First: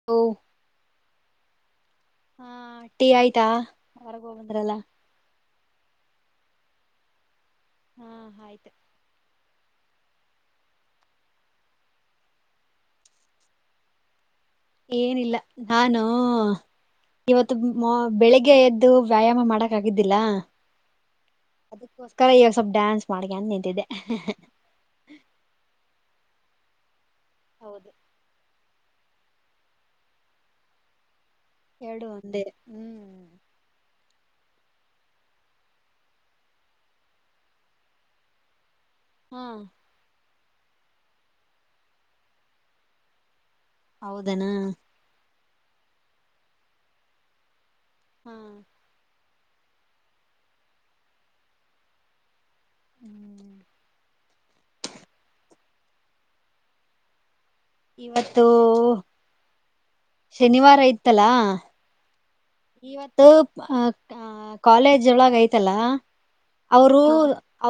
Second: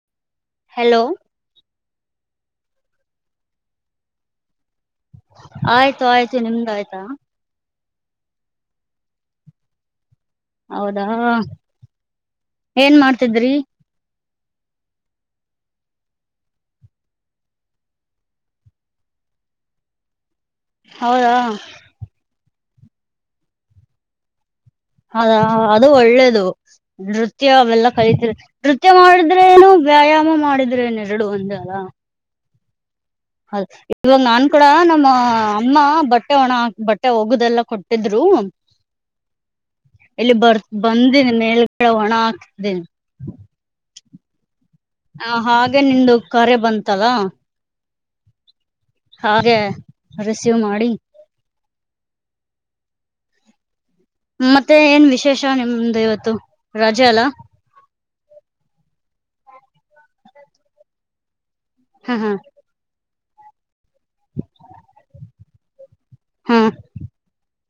[inaudible] Hello. ಹಾ tea ಆಯ್ತಾ ಹೊರಗ ಹೋಗ್ ಬಂದ್ರಲ್ಲ. ಆಯ್ತು ಆಯ್ತು ನಿಮ್ದ ಆಯ್ತಾ. ಹಾ ಆಯ್ತು. ಹೌದಾ ಏನ್ ಮಾಡ್ತಿದ್ರಿ. ಏನಿಲ್ಲ ನಾನು. ಇವತ್ತು ಮಾ ಬೆಳಿಗ್ಗೆ ಎದ್ದು ವ್ಯಾಯಾಮ ಮಾಡಕ್ ಆಗಿದ್ದಿಲ್ಲ. ಹೌದಾ. ಅದಕ್ಕೋಸ್ಕರ ಈವಾಗ ಸ್ವಲ್ಪ್ ಡಾನ್ಸ್ ಮಾಡ್ಕ್ಯ ತ ನಿಂತಿದ್ಯ. ಅದಾ ಅದು ಒಳ್ಳೇದು. ನೃತ್ಯ ಅವೆಲ್ಲ ಹೌದು ಕಲತಿರ ನೃತ್ಯ ಮಾಡಿದ್ರೆ ಏನು ವ್ಯಾಯಾಮ ಮಾಡಿದ್ರೆ ಏನ್ ಎರಡು ಒಂದೇ. ಎರಡು ಒಂದೇ ಹ್ಮ್. ಹೌದ ಇವಾಗ ನಾನ್ ಕೂಡ ನಮ್ಮ ಅಮ್ಮ ಬಟ್ಟೆ ಒಣ ಹಾಕ್ ಬಟ್ಟೆ ಹೋಗದೆಲ್ಲಾ ಕೊಟ್ಟಿದ್ರು. [inaudible] ಹಾ. ಇಲ್ಲಿ ಬರ್ ಬಂದಿನಿ ಮೇಲ್ ಗಡೆ ಒಣ ಹಾಕ್ದಿನ್ ಹೌದೇನಾ. ಹ ಹಾಗೆ ನಿಂದು ಕರೆ ಬಂತಲ್ಲ. ಹಾ. ಹಾಗೆ ರಿಸೀವ್ ಮಾಡಿ, ಹ್ಮ್. ಮತ್ತೆ ಏನ್ ವಿಶೇಷ ನಿಮ್ದ ಇವತ್ತು ರಜೆ ಅಲ್ಲಾ. ಇವತ್ತು ಶನಿವಾರ ಇತ್ತಲಾ. ಹಾ, ಹಾ ಇವತ್ತು ಅ ಅ ಕಾಲೇಜ್ ಒಳಗ ಐತಲ್ಲ ಹಾ ಅವರು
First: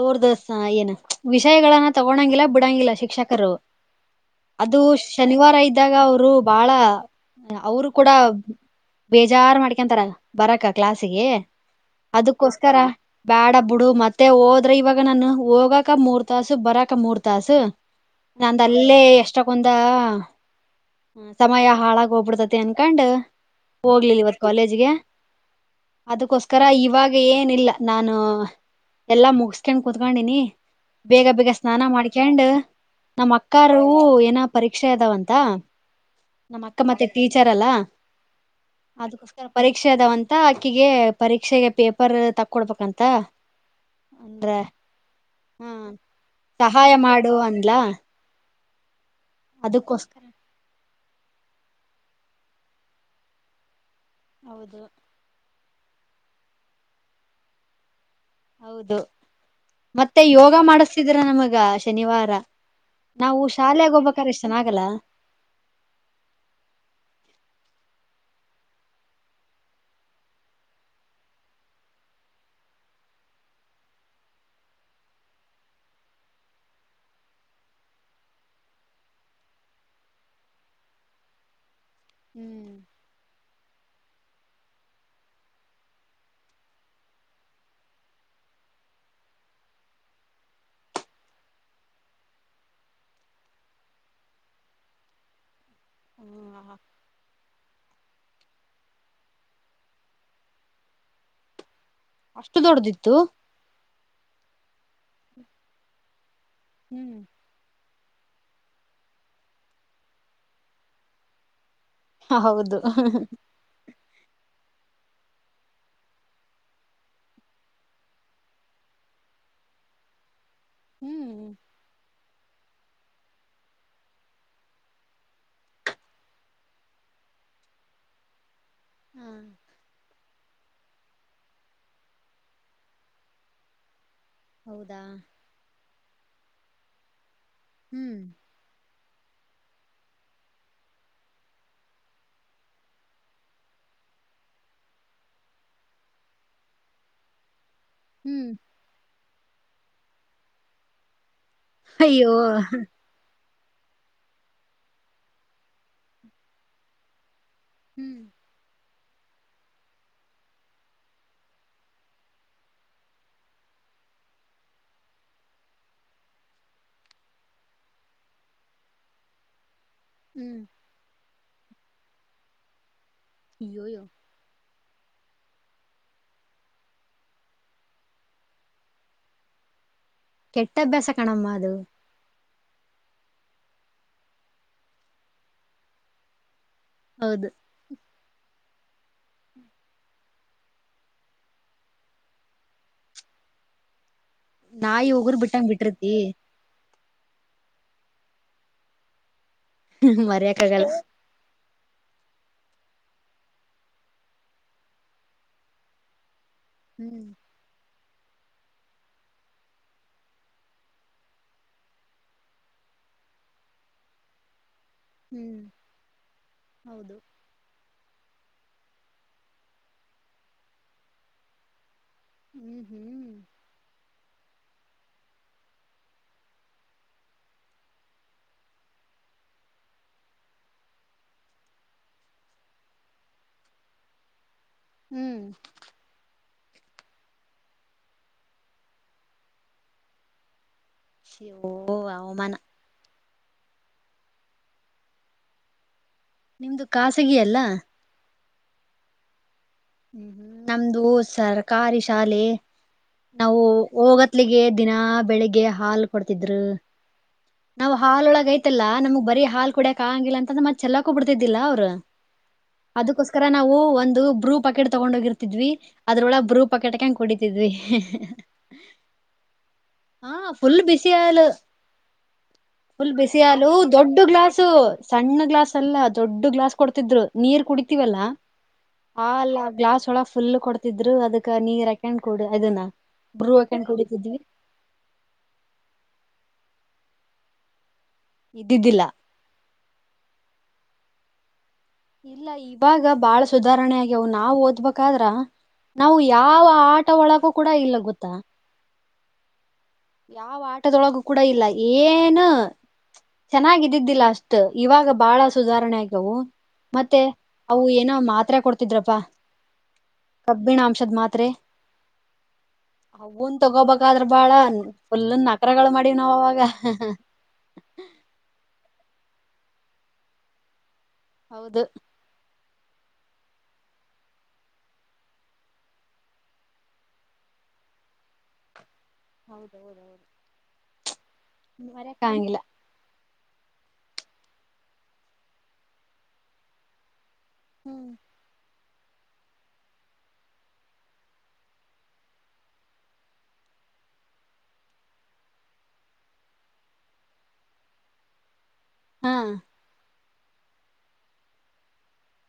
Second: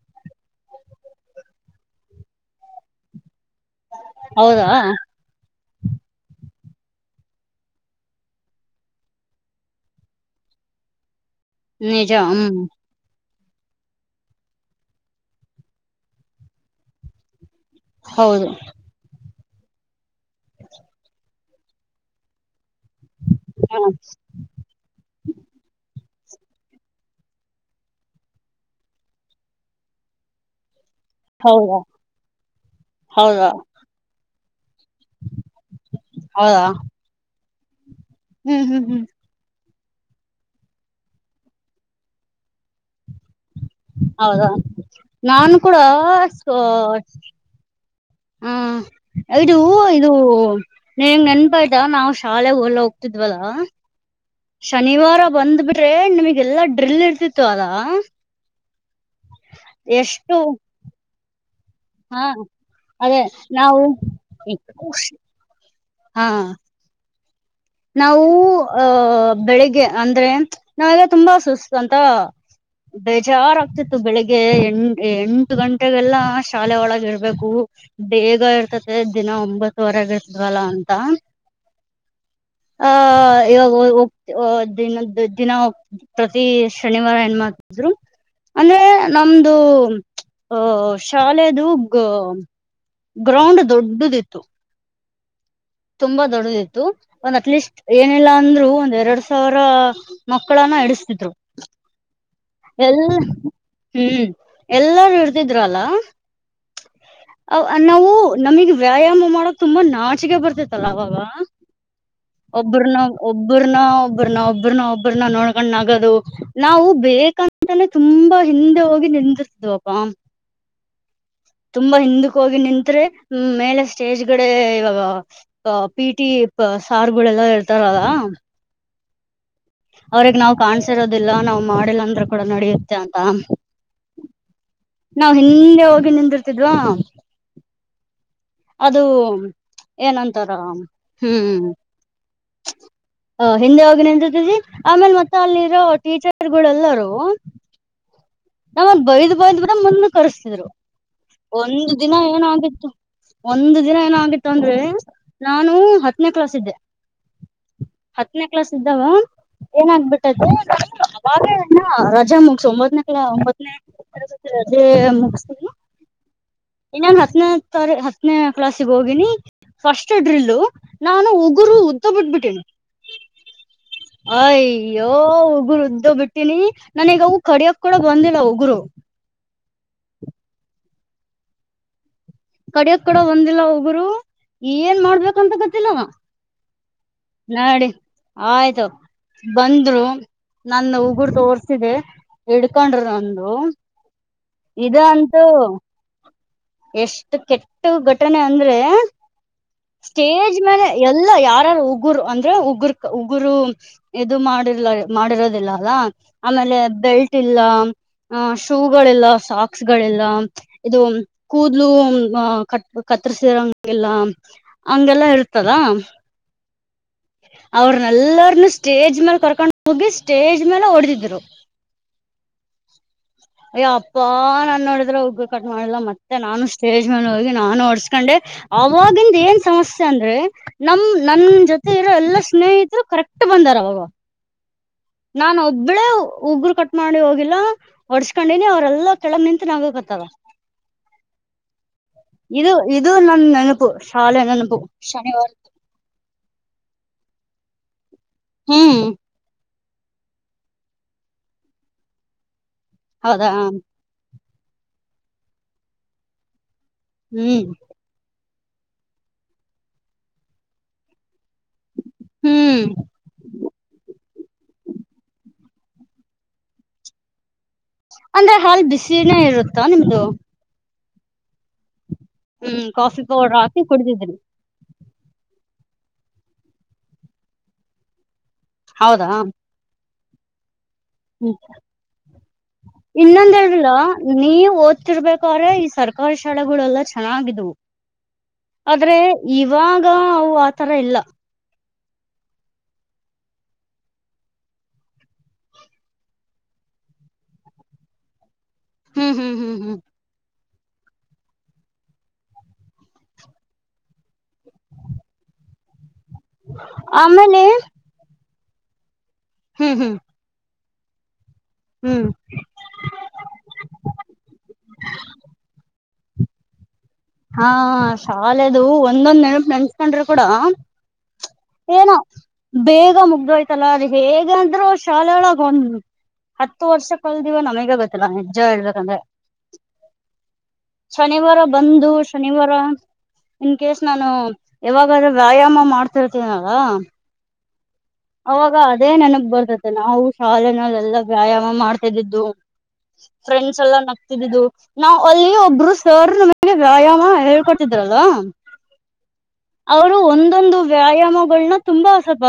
ಅವ್ರದ್ದ ಸ ಏನು ವಿಷಯಗಳನ್ನ ತಗೋಳಂಗಿಲ್ಲ ಬಿಡಂಗಿಲ್ಲ ಶಿಕ್ಷಕರು. ಹೌದಾ ಅದುಶ್ ಶನಿವಾರ ಇದ್ದಾಗ ಅವರು ಬಾಳ ಅವರು ಕೂಡ ಬೇಜಾರ್ ಮಾಡ್ಕ ಯಾಕಂತರ ಬರಕ ಕ್ಲಾಸ್ಗೆ ನಿಜ ಹ್ಮ್ ಅದಕ್ಕೋಸ್ಕರ, ಬ್ಯಾಡ ಬಿಡು ಮತ್ತೆ ಹೋದ್ರ ಇವಾಗ ನಾನ ಹೋಗಕ ಮೂರ್ ತಾಸು ಬರಾಕ ಮೂರ್ ತಾಸು. ಹೌದು ನಂದ್ ಅಲ್ಲೇ ಎಷ್ಟಕ್ಕೊಂದಾ ಸಮಯ ಹಾಳಾಗ ಹೋಗ್ಬಿಡ್ತತಿ ಅನ್ಕಂಡ್. ಹ ಹೋಗ್ಲಿಲ್ ಇವತ್ ಕಾಲೇಜ್ಗೆ. ಅದಕ್ಕೋಸ್ಕರ ಇವಾಗ ಏನಿಲ್ಲ ನಾನು ಎಲ್ಲಾ ಮುಗಿಸ್ಕೊಂಡ್ ಕುತ್ಕೊಂಡಿನಿ ಬೇಗ ಬೇಗ ಹೌದಾ ಸ್ನಾನ ಮಾಡ್ಕಂಡ್ ನಮ್ಮ್ ಹೌದಾ ಅಕ್ಕಾರೂ ಏನಪ್ಪ ಪರೀಕ್ಷೆ ಅದಾವಂತಾ ಹೌದಾ ನಮ್ಮ ಅಕ್ಕ ಮತ್ತೆ ಟೀಚರ್ ಅಲ್ಲಾ ಹ್ಮ್ ಹ್ಮ್ ಹ್ಮ್ ಅ ಪರೀಕ್ಷೆ ಅದಾವಂತ ಅಕ್ಕಿಗೆ ಪರೀಕ್ಷೆಗೆ ಪೇಪರ್ ತಕ್ಕೊಡ್ಬೇಕಂತ ಹೌದಾ ಅಂದ್ರೆ ನಾನು ಹಾ ಕೂಡ ಸಹಾಯ ಮಾಡು ಅಂದ್ಲಾ ಹಾ ಇದು ಇದು ಅದಕ್ಕೋಸ್ಕರ ನೀಗೆ ನೆನಪ ಆಯ್ತಾ ನಾವು ಶಾಲೆಗೆ ಹೊಲ್ಲ ಹೋಗ್ತಿದ್ವಲ್ಲಾ ಹೌದು ಶನಿವಾರ ಬಂದ್ ಬಿಟ್ರೆ ನಿಮಗೆಲ್ಲಾ ಡ್ರಿಲ್ ಇರ್ತಿತ್ತು ಅಲ್ಲಾ ಹೌದು ಮತ್ತೆ ಯೋಗ ಮಾಡಿಸತಿದರ ನಮಗ ಹಾ ಶನಿವಾರ ನಾವು ಶಾಲೆೆಗೆ ಹೋಗ್ಬೇಕ್ರೆ ಎಷ್ಟು ಚೆನ್ನಾಗಲ್ಲ ಹಾ ನಾವು ಅಹ ಬೆಳಿಗ್ಗೆ ಅಂದ್ರೆ ನಾವೆಲ್ಲ ತುಂಬಾ ಸುಸ್ತ ಅಂತಾ ಬೇಜಾರಗ್ತಿತ್ತು ಬೆಳಿಗ್ಗೆ ಎಂಟ ಎಂಟು ಗಂಟೆಗೆಲ್ಲಾ ಶಾಲೆ ಒಳಗ ಇರ್ಬೇಕು ಬೇಗ ಇರ್ತದೆ ದಿನ ಒಂಬತ್ವರೆಗ ಇರ್ತದ್ವಲ್ಲ ಅಂತಾ ಹುಂ ಹ ಇವಾಗ ಹೋಗ್ತಿ ದಿನ ದಿನ ಹೋಗ ಪ್ರತಿ ಶನಿವಾರ ಏನ್ ಮಾಡಾತಿದ್ರು ಅಂದ್ರೆ ನಮ್ದು ಅ ಶಾಲೆದು ಗ್ರೌಂಡ್ ದೊಡ್ಡದ ಇತ್ತು ತುಂಬಾ ಹ ದೊಡ್ಡದಿತ್ತು ಒಂದ್ ಅಟ್ ಲೀಸ್ಟ್ ಏನಿಲ್ಲಾ ಅಂದ್ರು ಒಂದ್ ಎರಡ್ ಸಾವಿರ ಮಕ್ಕಳನ್ನ ಇಡಸ್ತಿದ್ರು ಅಷ್ಟು ಎಲ್ ದೊಡ್ದಿತ್ತು ಹುಂ ಎಲ್ಲಾರು ಇರ್ತಿದ್ರ ಅಲ್ಲಾ ಹ್ಮ್ ಅವ ನಾವು ನಮಗ್ ವ್ಯಾಯಾಮ ಮಾಡೋಕ್ ತುಂಬಾ ನಾಚಿಕೆ ಬರ್ತೇತ್ತಲ್ಲಾ ಅವಾಗ ಹೌದು ಒಬ್ಬ್ರನ ಒಬ್ಬ್ರನ ಒಬ್ಬ್ರನ ಒಬ್ಬ್ರನ ಒಬ್ಬ್ರನ ನೋಡ್ಕೊಂಡ ನಗೋದು ನಾವು ಬೇಕಂತಾನೆ ತುಂಬಾ ಹಿಂದೆ ಹೋಗಿ ನಿಂದರ್ತಿ ದಪ್ಪಾ ಹುಂ ತುಂಬಾ ಹಿಂದಕ್ಕ ಹೋಗಿ ನಿಂತ್ರೆ ಮೇಲೆ ಸ್ಟೇಜ್ ಗಡೆ ಇವಾಗ ಅ ಪಿ ಟಿ ಸಾರ್ ಗಳೆಲ್ಲ ಇರ್ತಾರಲ್ಲಾ ಹ್ಮ್ ಅವ್ರಗ್ ನಾವ್ ಕಾಣ್ಸಿರೋದಿಲ್ಲ ನಾವ್ ಮಾಡಿಲ್ಲ ಅಂದ್ರ ಕೂಡ ನಡೆಯುತ್ತೆ ಅಂತ ಹೌದಾ ನಾವ್ ಹಿಂದೆ ಹೋಗಿ ನಿಂತಿರುತ್ತಿದ್ದವ್ ಹುಂ ಅದು ಏನಂತಾರ ಹುಂ ಹ ಹಿಂದೆ ಹೋಗಿ ನಿಂತತಿವಿ ಆಮೇಲ್ ಮತ್ತೆ ಅಲ್ಲಿರೋ ಟೀಚರ್ ಗಳೆಲ್ಲಾರೂ ಹುಂ ನಮ್ಮನ್ ಬೈದ್ ಬೈದ್ ಬಡ ಮುಂದ ಕರ್ಸ್ತಿದ್ರು ಒಂದು ದಿನ ಅಯ್ಯೋ ಏನಾಗಿತ್ತು ಒಂದು ದಿನ ಏನ ಆಗಿತ್ತು ಅಂದ್ರೆ ನಾನು ಹತ್ತನೇ ಕ್ಲಾಸ್ ಇದ್ದೆ ಹ್ಮ್ ಹತ್ತನೇ ಕ್ಲಾಸ್ ಇದ್ದಾವ ಏನಾಗಬಿಟ್ಟದ ಅವಾಗೆ ಇನೆ ರಜಾ ಮುಗಸ ಒಂಬತ್ನಕ್ಲಾ ಒಂಬತ್ತನೇ [unintelligible] ಇನ್ನಂಗ್ ಹತ್ತನೇ ತ ಹತ್ತನೇ ಕ್ಲಾಸ್ಗೆ ಹೋಗಿನಿ ಫಸ್ಟ್ ಡ್ರಿಲು ಹ್ಮ್ ನಾನು ಉಗುರು ಉದ್ದ ಬಿಟ್ಬ ಬಿಟ್ಟೇನಿ ಯೋ ಯೋ ಅಯ್ಯೋ ಉಗುರು ಉದ್ದು ಬಿಟ್ಟಿನಿ ನನ್ಗ ಅವ ಕಡಿಯಕ್ ಕೂಡ ಬಂದಿಲ್ಲ ಉಗರು ಕೆಟ್ಟ ಅಭ್ಯಾಸ ಕಣಮ್ಮ ಅದು ಕಡಿಯೋದ ಕಡದ ಕಡೆ ಬಂದಿಲ್ಲ ಉಗುರು ಏನ್ ಮಾಡ್ಬೇಕಂತ ಗೊತ್ತಿಲ್ಲ ಹೌದು [inaudible] ನಡಿ [inaudible] ಆಯ್ತು [inaudible] ಬಂದ್ರು ನನ್ನ ಉಗುರು ತೋರ್ಸಿದೆ ಇಡ್ಕೊಂಡ್ರರು ನಂದು ಇದು ಅಂತೂ ಈಏ ಎಷ್ಟು ಕೆಟ್ಟು ಘಟನೆ ಅಂದ್ರೆ [inaudible] ಸ್ಟೇಜ್ ಮರ್ಯಕ್ ಮೇಲೆ ಆಗಲ್ಲ ಫುಲ್ ಯಾರಾರ ಉಗುರು ಅಂದ್ರೆ ಉಗುಕ್ ಉಗುರು ಇದು ಮಾಡಿರ್ಲ ಮಾಡಿರೋದಿಲ್ಲ ಅಲ್ಲಾ ಆಮೇಲೆ ಹ್ಮ್ ಬೆಲ್ಟ್ ಇಲ್ಲ ಹ ಶೂಗಳಿಲ್ಲ ಸಾಕ್ಸಗಳಿಲ್ಲ ಇದು ಕೂದ್ಲು ಕ ಕತ್ತರ್ಸಿರಂಗೆಲ್ಲ ಹಂಗೆಲ್ಲಾ ಹ್ಮ್ ಹೇಳತಾರ ಹೌದು ಅವ್ರನೆಲ್ಲರನು ಸ್ಟೇಜ್ ಮೇಲೆ ಕರ್ಕೊಂಡ್ ಹೋಗಿ ಸ್ಟೇಜ್ ಮೇಲೆ ಹೊಡೆದಿದ್ರು ಹ್ಮ್ ಹ್ಮ್ ಅಯ್ಯ ಅಪ್ಪಾ ನಾನ ನೋಡಿದ್ರೆ ಉಗರ ಕಟ್ ಮಾಡಿಲ್ಲ ಮತ್ತೆ ನಾನು ಸ್ಟೇಜ್ ಮೇಲೆ ಹೋಗಿ ನಾನು ಹೊಡಸ್ಕೊಂಡೆ ಅವಾಗಿಂದ ಏನ್ ಸಮಸ್ಯೆ ಅಂದ್ರೆ ನಮ ನಮ್ಮ ನನ್ ಜೊತೆ ಇರೋ ಎಲ್ಲಾ ಸ್ನೇಹಿತರು ಕರೆಕ್ಟ ಬಂದಾರ ಅವಾಗ ಹ್ಮ್ ನಾನ ಒಬ್ಬ ಒಬ್ಬಳ ಉಗರು ಕಟ್ ಮಾಡಿ ಹೋಗಿಲ್ಲ ಒಡಸ್ಕೊಂಡಿನಿ ಅವ್ರಲ್ಲಾ ಕೆಳಗ ನಿಂತ ನಗಕತ್ತರಾ. ಶ ಓ ಅವಮಾನ ಇದು ಇದು ನನ್ನ ನೆನಪು ಶಾಲೆ ನೆನಪು ಶನಿವಾರ ನಿಮ್ದು ಖಾಸಗಿ ಅಲ್ಲ ಹ್ಮ್ ಹ್ಮ್ ನಮ್ದು ಸರ್ಕಾರಿ ಶಾಲೆ [inaudible] ಹೌದಾ ನಾವು ಹೊಗ ಹೋಗತಿಲ್ಗೆ ದಿನಾ ಬೆಳಿಗ್ಗೆ ಹಾಲ ಕೊಡ್ತಿದ್ರ ಹ್ಮ್ ನಾವು ಹಾಲಒಳ್ಗ ಐತಲ್ಲ ನಮ್ಗೆ ಬರಿ ಹಾಲ್ ಕುಡಿಯಕ ಆಂಗಿಲ್ಲ ಅಂತನ ಮತ್ತ ಚಲ್ಲಾಕುನು ಬಿಡ್ತಿದ್ದಿಲ್ಲ ಅವರ ಹ್ಮ್ ಅದಕ್ಕೋಸ್ಕರ ನಾವು ಒಂದು ಬ್ರೂ ಪಕೆಟ್ ತಗೊಂಡ ಹೋಗಿರ್ತಿದ್ವಿ ಅದ್ರೊಳ ಬ್ರೂ ಪಕೆಟ್ ಹಕ್ಕೇಡ್ ಕುಡಿತಿದ್ವಿ [unintelligible] ಅಂದ್ರೆ ಹಾಲ್ ಬಿಸಿನ ಇರುತ್ತಾ ನಿಮ್ದು. ಹಾ ಫುಲ್ ಬಿಸಿಯಾಲು ಹ್ಮ್ [inaudible] ಫುಲ್ ಕಾಫಿ ಪೌಡರ್ ಬಿಸಿಯಾಲು ಹಾಕಿ ದೊಡ್ಡ ಕುಡಿದಿದ್ರಿ ಗ್ಲಾಸ್ ಸು ಸಣ್ಣ ಗ್ಲಾಸ್ ಅಲ್ಲಾ ದೊಡ್ಡ ಗ್ಲಾಸ್ ಕೊಡ್ತಿದ್ರು ನೀರ್ ಕುಡಿತೀವಲ್ಲಾ [inaudible] ಹೌದಾ ಹಾ ಅಲ್ಲ ಗ್ಲಾಸ್ ಒಳ ಫುಲ್ ಕೊಡ್ತ ತಿದ್ರು ಹ್ಮ್ ಅದಕ್ಕ ನೀರು ಹಾಕಂಡ್ ಕು ಅದನ ಬರು ಹಾಕೊಂಡ್ ಕುಡಿತಿದ್ವಿ. ನೀವು ಓದ್ತಿರ್ಬೇಕಾದ್ರೆ ಈ ಸರ್ಕಾರಿ ಶಾಲೆಗಳೆಲ್ಲಾ ಚೆನ್ನಾಗಿದವು [inaudible] ಇದ್ದಿದ್ದಿಲ್ಲ ಆದ್ರೆ ಇವಾಗ ಅವು ಆತರ ಇಲ್ಲ ಇಲ್ಲ ಇವಾಗ ಬಾಳ ಸುಧಾರಣೆ ಆಗ್ಯವು ನಾವ್ ಓದಬೇಕಾದ್ರ ನಾವು ಯಾವ ಆಟ ಒಳಗೂ ಕೂಡ ಇಲ್ಲ ಗೊತ್ತಾ ಹ್ಮ್ ಹ್ಮ್ ಹ್ಮ್ ಯಾವ ಆಟದೊಳಗು ಕೂಡ ಇಲ್ಲ ಏನ ಚೆನ್ನಾಗಿದ್ದಿದ್ದಿಲ್ಲ ಅಷ್ಟ ಇವಾಗ ಬಾಳ ಸುಧಾರಣೆ ಆಗ್ಯವು [inaudible] ಮತ್ತೆ ಆಮೇಲೆ ಅವು ನ ಮಾತ್ತ್ರ ಕೊಡ್ತಿದ್ರಪ್ಪಾ ಹ್ಮ್ ಹ್ಮ್ ಕಬ್ಬಿಣಾಂಶದ ಮಾತ್ರೆ. ಹ್ಮ್ ಅವುನ್ ತಗೋಬಕಾದ್ರ ಬಾಳ ಫುಲ್ ನಕ್ರಗಳು ಮಾಡಿವ್ ನಾವ ಅವಾಗ. ಹಾ ಶಾಲೆದು ಒಂದೊಂದ್ ನೆನ್ಪ್ ನೆನ್ಸ್ಕೊಂಡ್ರು ಕೂಡ. ಹೌದು. ಏನೋ ಬೇಗ ಮುಗ್ದೋಯ್ತಲ್ಲ ಅದ ಹೇಗ ಅಂದ್ರು ಶಾಲೆ ಒಳಗ ಹತ್ತು ವರ್ಷ ಕಳದಿವ ನಮಗೆ ಗೊತ್ತಿಲ್ಲ ನಿಜ್ಜ ಹೇಳ್ಬೇಕಂದ್ರೆ. ಹೌದ ಹೌದ ಹೌದು. ಶನಿವಾರ ಬಂದು. [unintelligible] ಇನ್ ಕೇಸ್ ನಾನು ಯಾವಾಗರ ವ್ಯಾಯಾಮ ಮಾಡ್ತಿರ್ತೀನಲ್ಲ. ಹ್ಮ್ ಅವಾಗ ಅದೇ ನೆನಪ್ ಬರ್ತತೆ ನಾವು ಶಾಲೆನಲೆಲ್ಲಾ ವ್ಯಾಯಾಮ ಮಾಡ್ತಿದ್ದಿದ್ದು. ಫ್ರೆಂಡ್ಸ್ ಎಲ್ಲಾ ನಗ್ತಿದ್ದಿದ್ದು. ನಾವ್ ಅಲ್ಲಿ ಒಬ್ರು ಸರ್ ನಮಗೆ ವ್ಯಾಯಾಮ ಹೇಳ್ಕೊಡ್ತಿದ್ರಲ್ವಾ. ಹಾ ಅವ್ರು ಒಂದೊಂದು ವ್ಯಾಯಾಮಗಳನ್ನ ತುಂಬಾ ಸ್ವಲ್ಪ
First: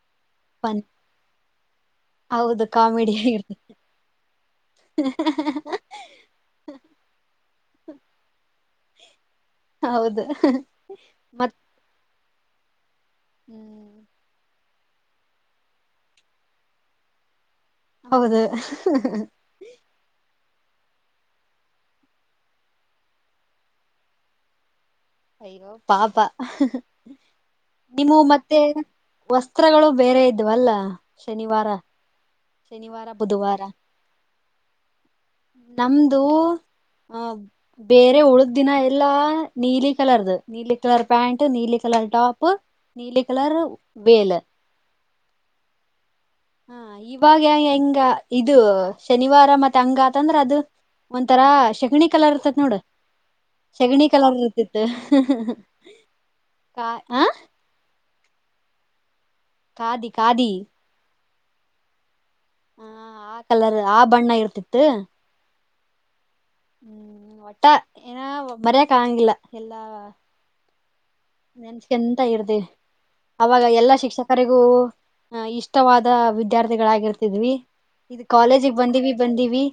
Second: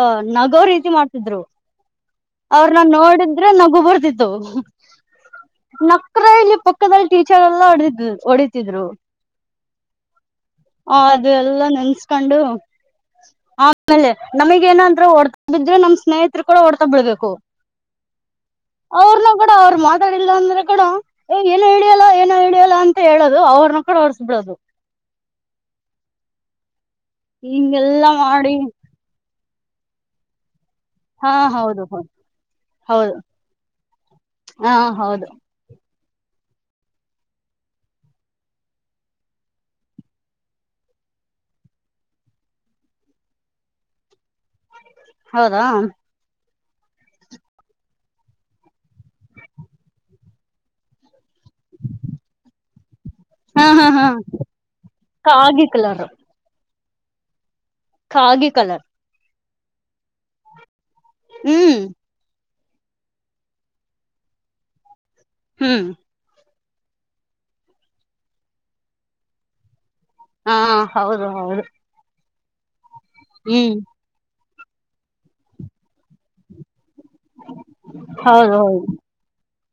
ಅ ನಗೋ ಫನ್ ರೀತಿ ಮಾಡ್ತ. ತಿದ್ರು ಹೌದು ಅವ್ರನ್ನ ಕಾಮಿಡಿ ನೋಡಿದ್ರೆ ಆಗಿರ್ತತಿ ನಗು ಬರ್ತಿತ್ತು ನಕ್ ಕ್ರೆ ಇಲ್ಲಿ ಪಕ್ಕದಲ್ಲಿ ಟೀಚರ್ ಎಲ್ಲ ಹೊಡೀತಿ ಹೊಡಿತಿದ್ರು. ಹೌದು ಹ ಅದು ಮತ್ ಎಲ್ಲಾ ನೆನ್ಸ್ಕೊಂಡು ಆಮೇಲೆ ನಮಗೆ ಏನಾದ್ರು ಹೊಡ್ ಬಿದ್ರೆ ನಮ್ ಸ್ನೇಹಿತ್ರ್ ಕೂಡ ಓಡ್ತಾ ಬೀಳ್ಬೇಕು. ಹೌದು ಕೂಡ ಅವ್ರ ಮಾತಾಡಿಲ್ಲ ಅಂದ್ರೆ ಕೂಡ. ಏ ಏನು ಹಿಡಿಯಲ್ಲೋ ಏನೂ ಹಿಡಿಯಲ್ಲೊ ಅಂತ ಹೇಳೋದು ಅವ್ರನ್ನ ಕಡ ಹೋಡ್ಸ್ ಬಿಡೋದು. ಅಯ್ಯೋ ಪಾಪ ಹಿಂಗೆಲ್ಲಾ ನಿವು ಮಾಡಿ ಮತ್ತೆ. ವಸ್ತ್ರಗಳು ಬೇರೆ ಇದ್ವಲ್ಲ. ಹಾ ಶನಿವಾರ ಹೌದು ಹೌದು ಶನಿವಾರ ಹೌದು ಬುಧವಾರ ಹಾ ಹೌದು. ನಮ್ದು ಅ ಬೇರೆ ಉಳ್ದ ದಿನ ಎಲ್ಲಾ ನೀಲಿ ಕಲರ್ದು. ನೀಲಿ ಕಲರ್ ಪ್ಯಾಂಟ ನೀಲಿ ಕಲರ್ ಟಾಪ ನೀಲಿ ಕಲರ್ ವೇಲ್. ಹೌದಾ ಹಾ ಇವಾಗ ಹೆ ಹೆಂಗ ಇದು ಶನಿವಾರ ಮತ ಹಂಗಾತಂದ್ರ ಅದು. ಒಂತರಾ ಶಗಣಿ ಕಲರ್ ಇರ್ತತ ನೋಡ. ಹಾ ಹಾ ಶಗಣಿ ಹಾ ಕಲರ್ ಇರ್ತಿತ್ತ ಕಾಗಿ ಕಲರ್ ಕಾ ಹ. ಕಾಗೆ ಕಲರ್. ಕಾದಿ ಕಾಧಿ. ಹ್ಮ್ ಹ ಆ ಕಲರ್ ಆ ಬಣ್ಣ ಇರ್ತಿತ್ತು. ಹ್ಮ್ ಹ್ಮ್ ಒಟ್ಟ ಏನ ಮರ್ಯಕ್ ಆಂಗಿಲ್ಲ ಎಲ್ಲಾ. ಹಾ ಹೌದು ಹೌದು ನೆನ್ಸಕಂತ ಇರ್ದವಿ ಅವಾಗ ಹ್ಮ್ ಎಲ್ಲಾ ಶಿಕ್ಷ ಕರಿಗೂ ಹ್ಮ್ ಇಷ್ಟವಾದ ವಿದ್ಯಾರ್ಥಿಗಳಾಗಿರ್ ತ್ತಿದ್ವಿ ಇದ ಹೌದು ಕಾಲೇಜಿಗೆ ಹೌದು ಬಂದಿವಿ ಬಂದೀವಿ.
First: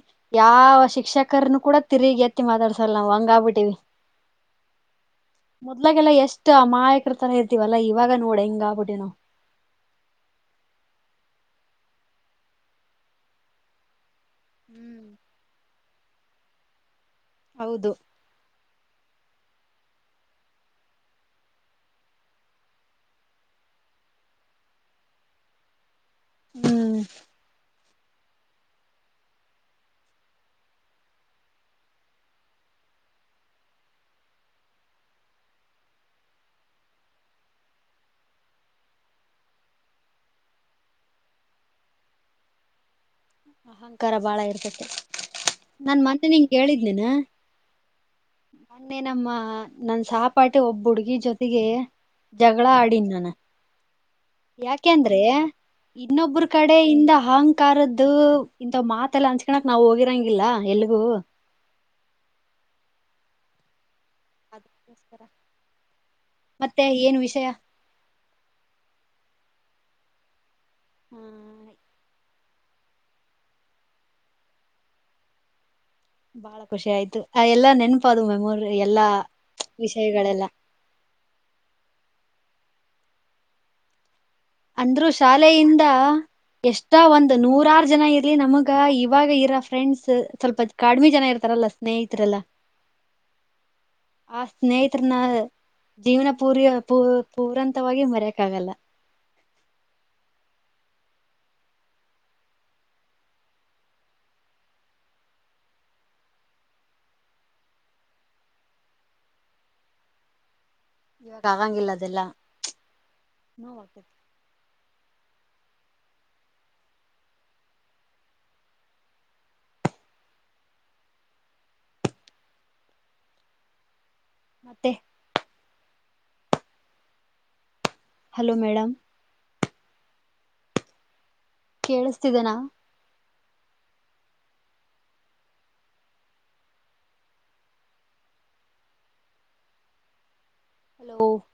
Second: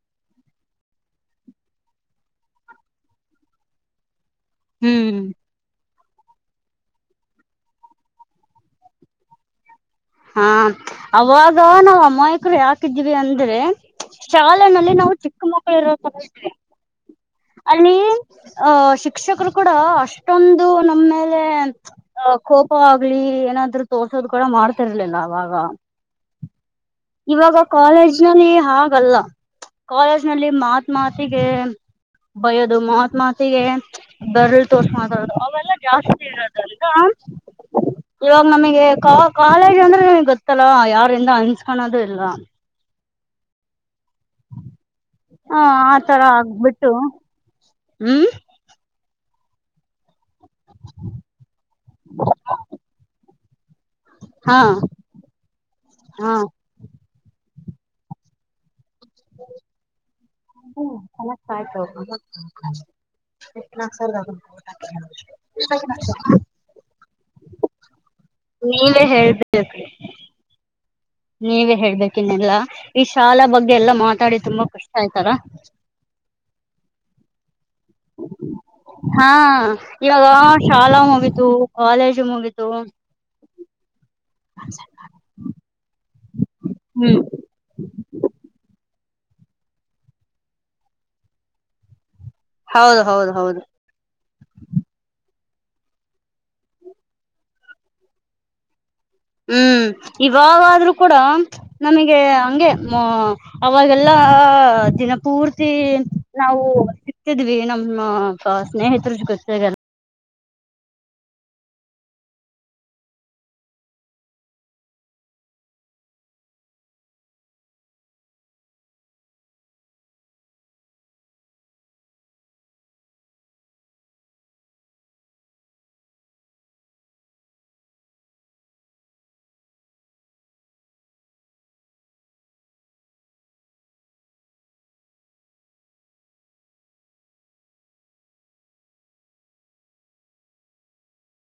ಯಾವ ಶಿಕ್ಷಕರನು ಕೂಡ ತಿರ್ಗ ಎತ್ತಿ ಮಾತಾಡ್ಸಲ್ಲ ನಾವು ಹಂಗ ಆಗ್ಬಿಟ್ಟಿವಿ. ಹ್ಮ್ ಮೊದ್ಲಗೆಲ್ಲ ಎಷ್ಟು ಅಮಾಯಕರತರ ಇರ್ತೀವಲ್ಲಾ ಇವಾಗ ನೋಡೆ ಹೆಂಗ್ ಆಗ್ಬಿಟ್ಟಿವ ನಾವ್ ಹಾ ಅವಾಗ ನಾವ್ ಅಮಾಯಕರು ಯಾಕಿದ್ವಿ ಅಂದ್ರೆ ಶಾಲೆನಲ್ಲಿ ಹ್ಮ್ ನಾವು ಚಿಕ್ಕ ಮಕ್ಕಳು ಇರೋತರ ಇದ್ವಿ. ಹೌದು ಅಲ್ಲಿ ಹ ಶಿಕ್ಷಕರು ಕೂಡ ಅಷ್ಟೊಂದು ನಮ್ಮೆಲೇ ಆ ಕೋಪ ಆಗ್ಲಿ ಏನಾದ್ರು ತೋರ್ಸೋದು ಕೂಡ ಮಾಡ್ತರ್ಲಿಲ್ಲ ಅವಾಗ. ಹ್ಮ್ ಇವಾಗಾ ಕಾಲೇಜ್ ಜನಲ್ಲಿ ಹಾಗಲ್ಲ ಕಾಲೇಜ್ ನಲ್ಲಿ ಮಾತ್ ಮಾತಿಗೆ ಬಯ್ಯೋದು ಮಾತ್ ಮಾತಿಗೆ ಬೆರಳು ತೋರ್ಸ ಮಾತಾಡದು ಅವೆಲ್ಲಾ ಜಾಸ್ತಿ ಇರೋದಲ್ದ ಇವಾಗ ನಮಗೆ ಕಾ ಕಾಲೇಜ್ ಅಂದ್ರೆ ನಿಮಗ್ ಗೊತ್ತಲ್ಲ ಯಾರಿಂದ ಅನಸ್ ಕಣದು ಇಲ್ಲ ಅಹಂಕಾರ ಬಾಳ ಇರ್ತತೆ ಹ ನಾನ್ ಆತರ ಮೊನ್ನೆ ನಿಂಗ ಆಗ್ಬಿಟ್ಟು ಹೇಳಿದ್ನೇನ್ ಹ್ಮ್ ಮೊನ್ನೆ ನಮ್ಮ ನನ್ನ ಸಹಪಾಟಿ ಒಬ್ಬ ಹುಡ್ಗಿ ಜೊತೆಗೆ ಜಗಳ ಆಡಿನ್ ನಾನು ಹಾ ಯಾಕೆಂದ್ರೆ ಹಾ ಇನ್ನೊಬ್ರು ಕಡೆಯಿಂದ ಅಹಂಕಾರದ್ದು ಇಂತವ ಮಾತ್ ಮತ್ತೆಲ್ಲ ಹಂಚ್ಕಣಕ್ ನಾವ್ ಹೋಗಿರಂಗಿಲ್ಲ ಎಲ್ಗೂ ಕನೆಕ್ಟ್ ಆಯ್ತು ಹೋಗ ಎ ನಾಕ್ ಸಾವರಿ ಅದಕ್ಕೋಸ್ಕರ ದಾವ ಮತ್ತೆ ಏನ್ [unintelligible] ವಿಷಯ ನೀವೇ ಹೇಳ್ಬೇಕ್ರಿ. ಹ್ಮ ನೀವೇ ಹೇಳ್ಬೇಕ ಇನ್ನೆಲ್ಲಾ ಈ ಶಾಲಾ ಬಗ್ಗೆ ಎಲ್ಲಾ ಮಾತಾಡಿ ತುಂಬಾ ಖುಷಿ ಆಯ್ತಲಾ. ಬಾಳ ಖುಷಿ ಆಯ್ತು ಆ ಎಲ್ಲಾ ನೆನಪು ಅದು ಮೆಮೋರಿ ಎಲ್ಲಾ ಹಾ ಇವಾಗ ವಿಷಯಗಳೆಲ್ಲ. ಶಾಲಾ ಮುಗಿತು ಕಾಲೇಜು ಮುಗಿತು ಅಂದ್ರು ಶಾಲೆಯಿಂದ ಎಷ್ಟೋ ಒಂದು ನೂರಾರು ಜನ ಇರ್ಲಿ ನಮಗ್ ಗ್ ಇವಾಗ ಇರೋ ಫ್ರೆಂಡ್ಸ್ ಸ್ವಲ್ಪ ಕಡಿಮಿ ಜನ ಇರ್ತಾರಲ್ಲಾ ಸ್ನೇಹಿತರೆಲ್ಲಾ ಹೌದು ಹೌದು ಹೌದು ಆ ಸ್ನೇಹಿತರನಾ ಜೀವನ ಪೂರಿಯೋ ಪೂ ಪೂರಂತವಾಗಿ ಮರೆಯಕ್ಕ ಆಗಲ್ಲ. ಹ್ಮ್ ಇವಾಗಾದ್ರೂ ಕೂಡ ನನಗೆ ಹಂಗೆ ಮ ಅವಾಗೆಲ್ಲ ದಿನ ಪೂರ್ತಿ ನಾವು ಸಿಕ್ತಿದ್ವಿ ನಮ್ಮ್ ಹ ಸ್ನೇಹಿತರು ತ್ತಿ ಗ [unintelligible] ಆಗಂಗಿಲ್ಲ ಅದೆಲ್ಲಾ ಮತ್ತೆ ಹಲೋ ಮೇಡಮ್ ಕೇಳಿಸತಿದೆನಾ. [unintelligible]